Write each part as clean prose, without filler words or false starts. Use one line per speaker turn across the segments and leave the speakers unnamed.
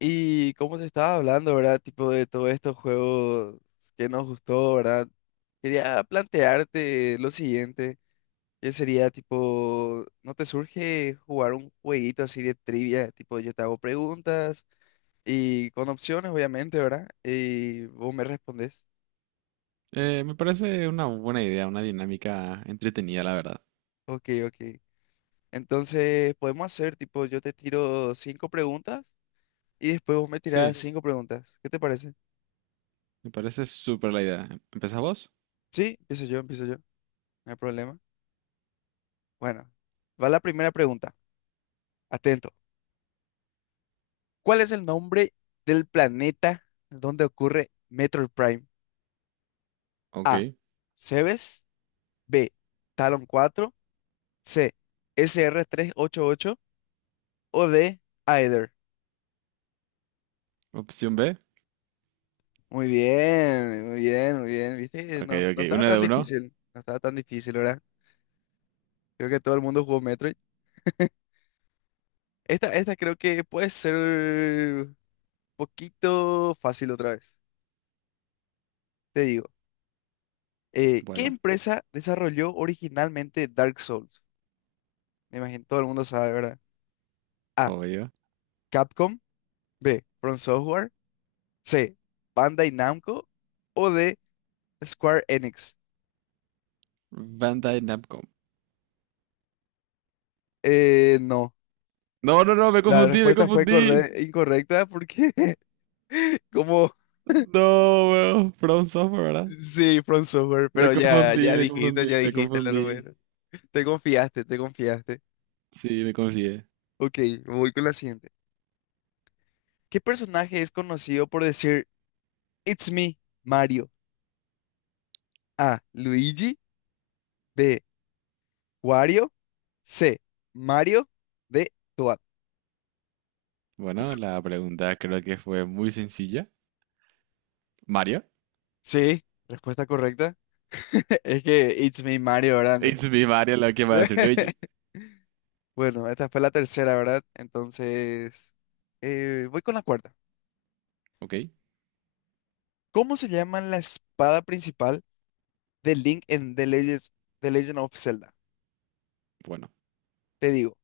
Y como te estaba hablando, ¿verdad? Tipo, de todos estos juegos que nos gustó, ¿verdad? Quería plantearte lo siguiente, que sería tipo, ¿no te surge jugar un jueguito así de trivia? Tipo, yo te hago preguntas y con opciones, obviamente, ¿verdad? Y vos me respondes.
Me parece una buena idea, una dinámica entretenida, la verdad.
Ok, ok. Entonces, podemos hacer tipo, yo te tiro cinco preguntas y después vos me tirás
Sí,
cinco preguntas. ¿Qué te parece?
me parece súper la idea. ¿Empezás vos?
Sí, empiezo yo, empiezo yo. No hay problema. Bueno, va la primera pregunta. Atento. ¿Cuál es el nombre del planeta donde ocurre Metroid Prime?
Ok.
A. Cebes. B. Talon 4. C. SR388. O D. Aether.
Opción B.
Muy bien, muy bien, muy bien. ¿Viste?
Ok,
No, no
ok.
estaba
Uno
tan,
de
hombre,
uno.
difícil. No estaba tan difícil, ¿verdad? Creo que todo el mundo jugó Metroid. Esta creo que puede ser un poquito fácil otra vez. Te digo. ¿Qué
Bueno,
empresa desarrolló originalmente Dark Souls? Me imagino todo el mundo sabe, ¿verdad? A.
obvio.
Capcom. B. From Software. C. Bandai Namco. O D. Square Enix.
Bandai Namco.
No.
No, no, no, me
La
confundí, me
respuesta fue
confundí.
incorrecta porque como
No, weón. From Software, ¿verdad?
sí, From Software,
Me
pero ya,
confundí,
ya
me
dijiste,
confundí,
ya
me
dijiste la
confundí.
respuesta. Te confiaste, te confiaste.
Sí, me confié.
Ok, voy con la siguiente. ¿Qué personaje es conocido por decir It's me, Mario? A. Luigi. B. Wario. C. Mario. D. Toad.
Bueno, la pregunta creo que fue muy sencilla. Mario.
Sí, respuesta correcta. Es que It's Me Mario, ¿verdad?
It's me, Mario, lo que va a decir Luigi.
Bueno, esta fue la tercera, ¿verdad? Entonces, voy con la cuarta.
Ok,
¿Cómo se llama la espada principal de Link en The Legend of Zelda?
bueno.
Te digo,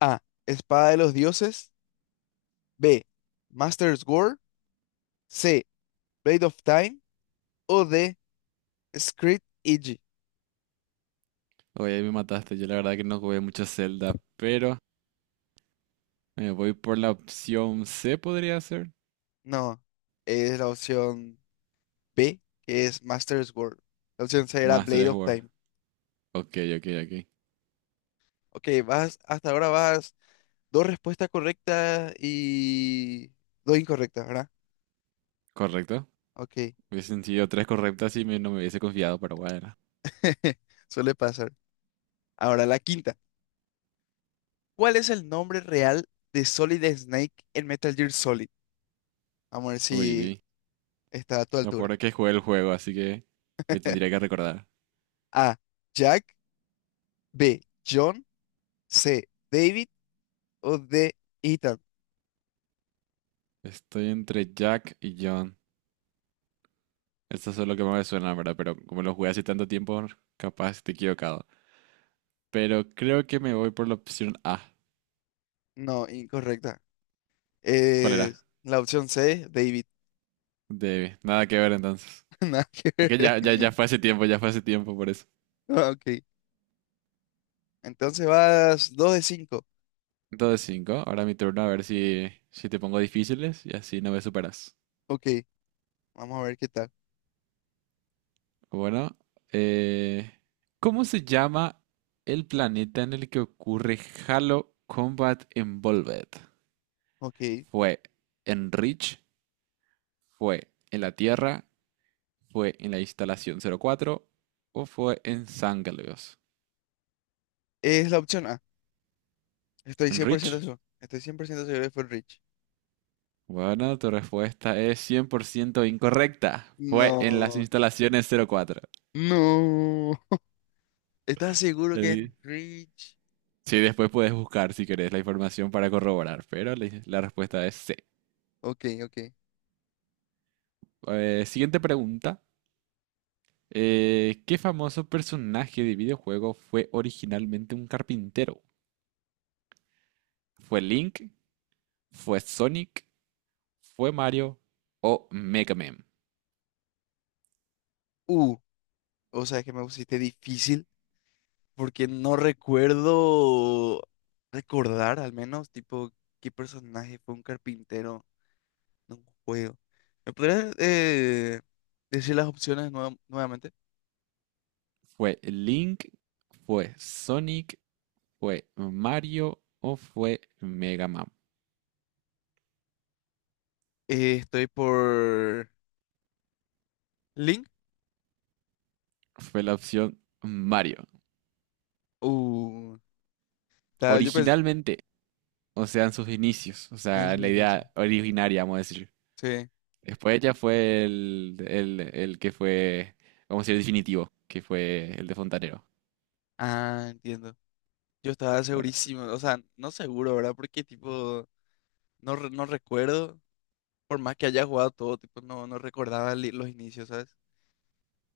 A, Espada de los Dioses, B, Master Sword, C, Blade of Time o D, Script Eiji.
Oye, ahí me mataste. Yo la verdad que no jugué mucho Zelda, pero me voy por la opción C, podría ser.
No, es la opción B, que es Master Sword. La opción C era
Más
Blade
tres
of
jugar.
Time.
Ok, ok, ok.
Ok, hasta ahora vas dos respuestas correctas y dos incorrectas, ¿verdad?
Correcto.
Ok,
Hubiese sido tres correctas y me- no me hubiese confiado, pero bueno.
suele pasar. Ahora, la quinta. ¿Cuál es el nombre real de Solid Snake en Metal Gear Solid? Vamos a ver
Uy, uy,
si
uy.
está a tu
Lo peor
altura.
es que jugué el juego, así que me tendría que recordar.
A. Jack. B. John. C. David. O D. Ethan.
Estoy entre Jack y John. Esto es lo que más me suena, ¿verdad? Pero como lo jugué hace tanto tiempo, capaz estoy equivocado. Pero creo que me voy por la opción A.
No, incorrecta.
¿Cuál
Eh,
era?
la opción C, David.
De nada que ver entonces.
Nada que
Es que
ver.
ya, ya, ya fue hace tiempo, ya fue hace tiempo por eso.
Ok, entonces vas 2 de 5.
Entonces cinco. Ahora mi turno a ver si te pongo difíciles y así no me superas.
Ok, vamos a ver qué tal.
Bueno, eh, ¿cómo se llama el planeta en el que ocurre Halo Combat Evolved?
Ok,
¿Fue en Reach? ¿Fue en la Tierra? ¿Fue en la instalación 04? ¿O fue en Sangaleos?
es la opción A. Estoy
¿En
100%
Reach?
seguro. Estoy 100% seguro que fue Rich.
Bueno, tu respuesta es 100% incorrecta. Fue en las
No.
instalaciones 04.
No. ¿Estás seguro que es Rich?
Sí, después puedes buscar si querés la información para corroborar, pero la respuesta es C.
Ok, ok.
Siguiente pregunta. ¿Qué famoso personaje de videojuego fue originalmente un carpintero? ¿Fue Link? ¿Fue Sonic? ¿Fue Mario? ¿O Mega Man?
Uh, o sea, es que me pusiste difícil porque no recuerdo recordar al menos, tipo, qué personaje fue un carpintero en un juego. ¿Me podrías decir las opciones nuevamente?
¿Fue Link? ¿Fue Sonic? ¿Fue Mario? ¿O fue Mega Man?
Estoy por Link.
Fue la opción Mario.
Uh, yo pensé...
Originalmente, o sea, en sus inicios, o
es
sea, la
buenísimo.
idea originaria, vamos a decir.
Sí.
Después ya fue el que fue, vamos a decir, el definitivo, que fue el de Fontanero.
Ah, entiendo. Yo estaba
Bueno,
segurísimo, o sea, no seguro, ¿verdad? Porque tipo, no, no recuerdo, por más que haya jugado todo, tipo, no, no recordaba los inicios, ¿sabes?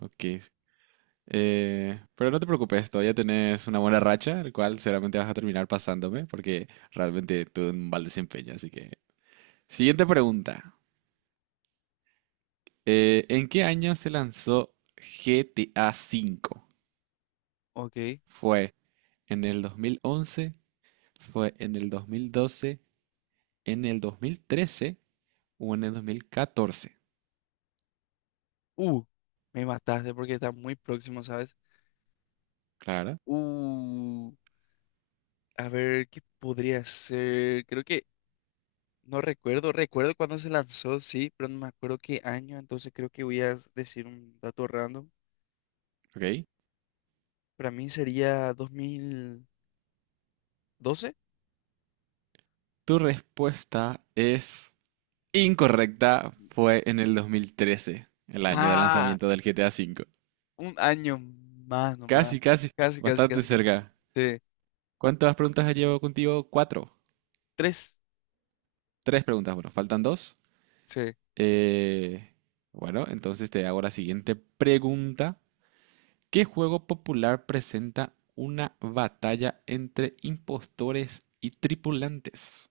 ok. Pero no te preocupes, todavía tenés una buena racha, el cual seguramente vas a terminar pasándome, porque realmente tuve un mal desempeño, así que... Siguiente pregunta. ¿En qué año se lanzó GTA V?
Ok.
¿Fue en el 2011? ¿Fue en el 2012? ¿En el 2013? ¿O en el 2014?
Uh, me mataste porque está muy próximo, ¿sabes?
Claro,
Uh, a ver, ¿qué podría ser? Creo que, no recuerdo, recuerdo cuando se lanzó, sí, pero no me acuerdo qué año, entonces creo que voy a decir un dato random.
ok.
Para mí sería 2012.
Tu respuesta es incorrecta. Fue en el 2013, el año de
Ah,
lanzamiento del GTA V.
un año más nomás.
Casi, casi.
Casi, casi,
Bastante
casi, casi.
cerca.
Sí.
¿Cuántas preguntas llevo contigo? Cuatro.
Tres.
Tres preguntas. Bueno, faltan dos.
Sí.
Eh, bueno, entonces te hago la siguiente pregunta. ¿Qué juego popular presenta una batalla entre impostores y tripulantes?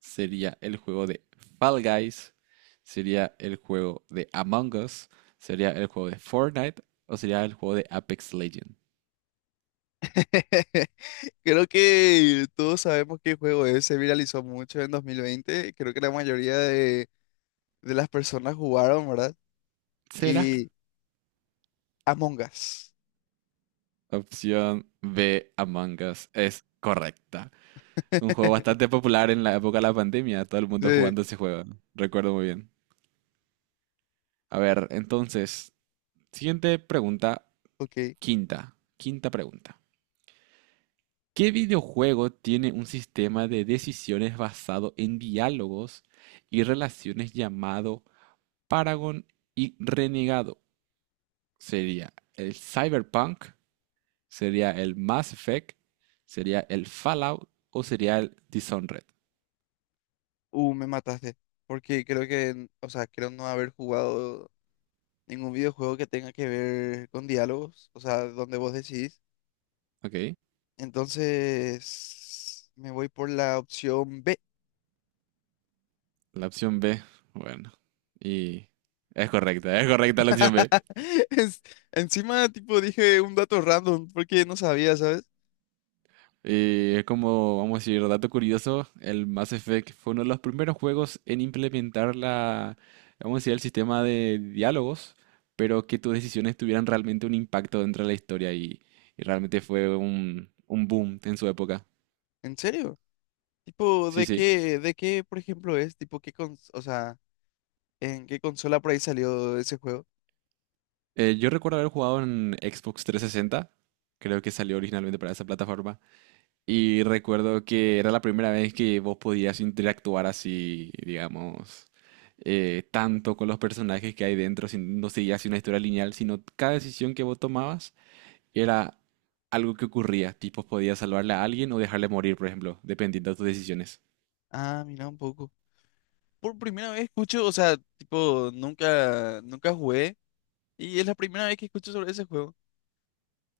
Sería el juego de Fall Guys, sería el juego de Among Us, sería el juego de Fortnite o sería el juego de Apex Legends.
Creo que todos sabemos qué juego es, se viralizó mucho en 2020. Creo que la mayoría de las personas jugaron, ¿verdad?
¿Será?
Sí. Y Among Us.
Opción B, Among Us, es correcta. Un juego bastante popular en la época de la pandemia, todo el mundo
Sí,
jugando ese juego, ¿no? Recuerdo muy bien. A ver, entonces, siguiente pregunta,
ok.
quinta, quinta pregunta. ¿Qué videojuego tiene un sistema de decisiones basado en diálogos y relaciones llamado Paragon y Renegado? Sería el Cyberpunk, sería el Mass Effect, sería el Fallout o sería el Dishonored.
Me mataste. Porque creo que, o sea, creo no haber jugado ningún videojuego que tenga que ver con diálogos, o sea, donde vos decidís.
Ok,
Entonces, me voy por la opción B.
la opción B, bueno, y es correcta la opción B.
Es- encima, tipo, dije un dato random porque no sabía, ¿sabes?
Es como, vamos a decir, dato curioso, el Mass Effect fue uno de los primeros juegos en implementar la, vamos a decir, el sistema de diálogos, pero que tus decisiones tuvieran realmente un impacto dentro de la historia y realmente fue un boom en su época.
¿En serio? Tipo,
Sí,
¿de
sí.
qué, por ejemplo, es? Tipo, ¿ o sea, en qué consola por ahí salió ese juego?
Yo recuerdo haber jugado en Xbox 360, creo que salió originalmente para esa plataforma. Y recuerdo que era la primera vez que vos podías interactuar así, digamos, tanto con los personajes que hay dentro, sin- no seguías una historia lineal, sino cada decisión que vos tomabas era algo que ocurría, tipo podías salvarle a alguien o dejarle morir, por ejemplo, dependiendo de tus decisiones.
Ah, mira un poco. Por primera vez escucho, o sea, tipo, nunca, nunca jugué y es la primera vez que escucho sobre ese juego.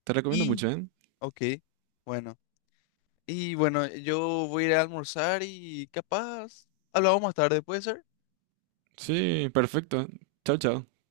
Te recomiendo
Y,
mucho, ¿eh?
ok, bueno. Y bueno, yo voy a ir a almorzar y capaz hablamos más tarde, ¿puede ser?
Sí, perfecto. Chao, chao.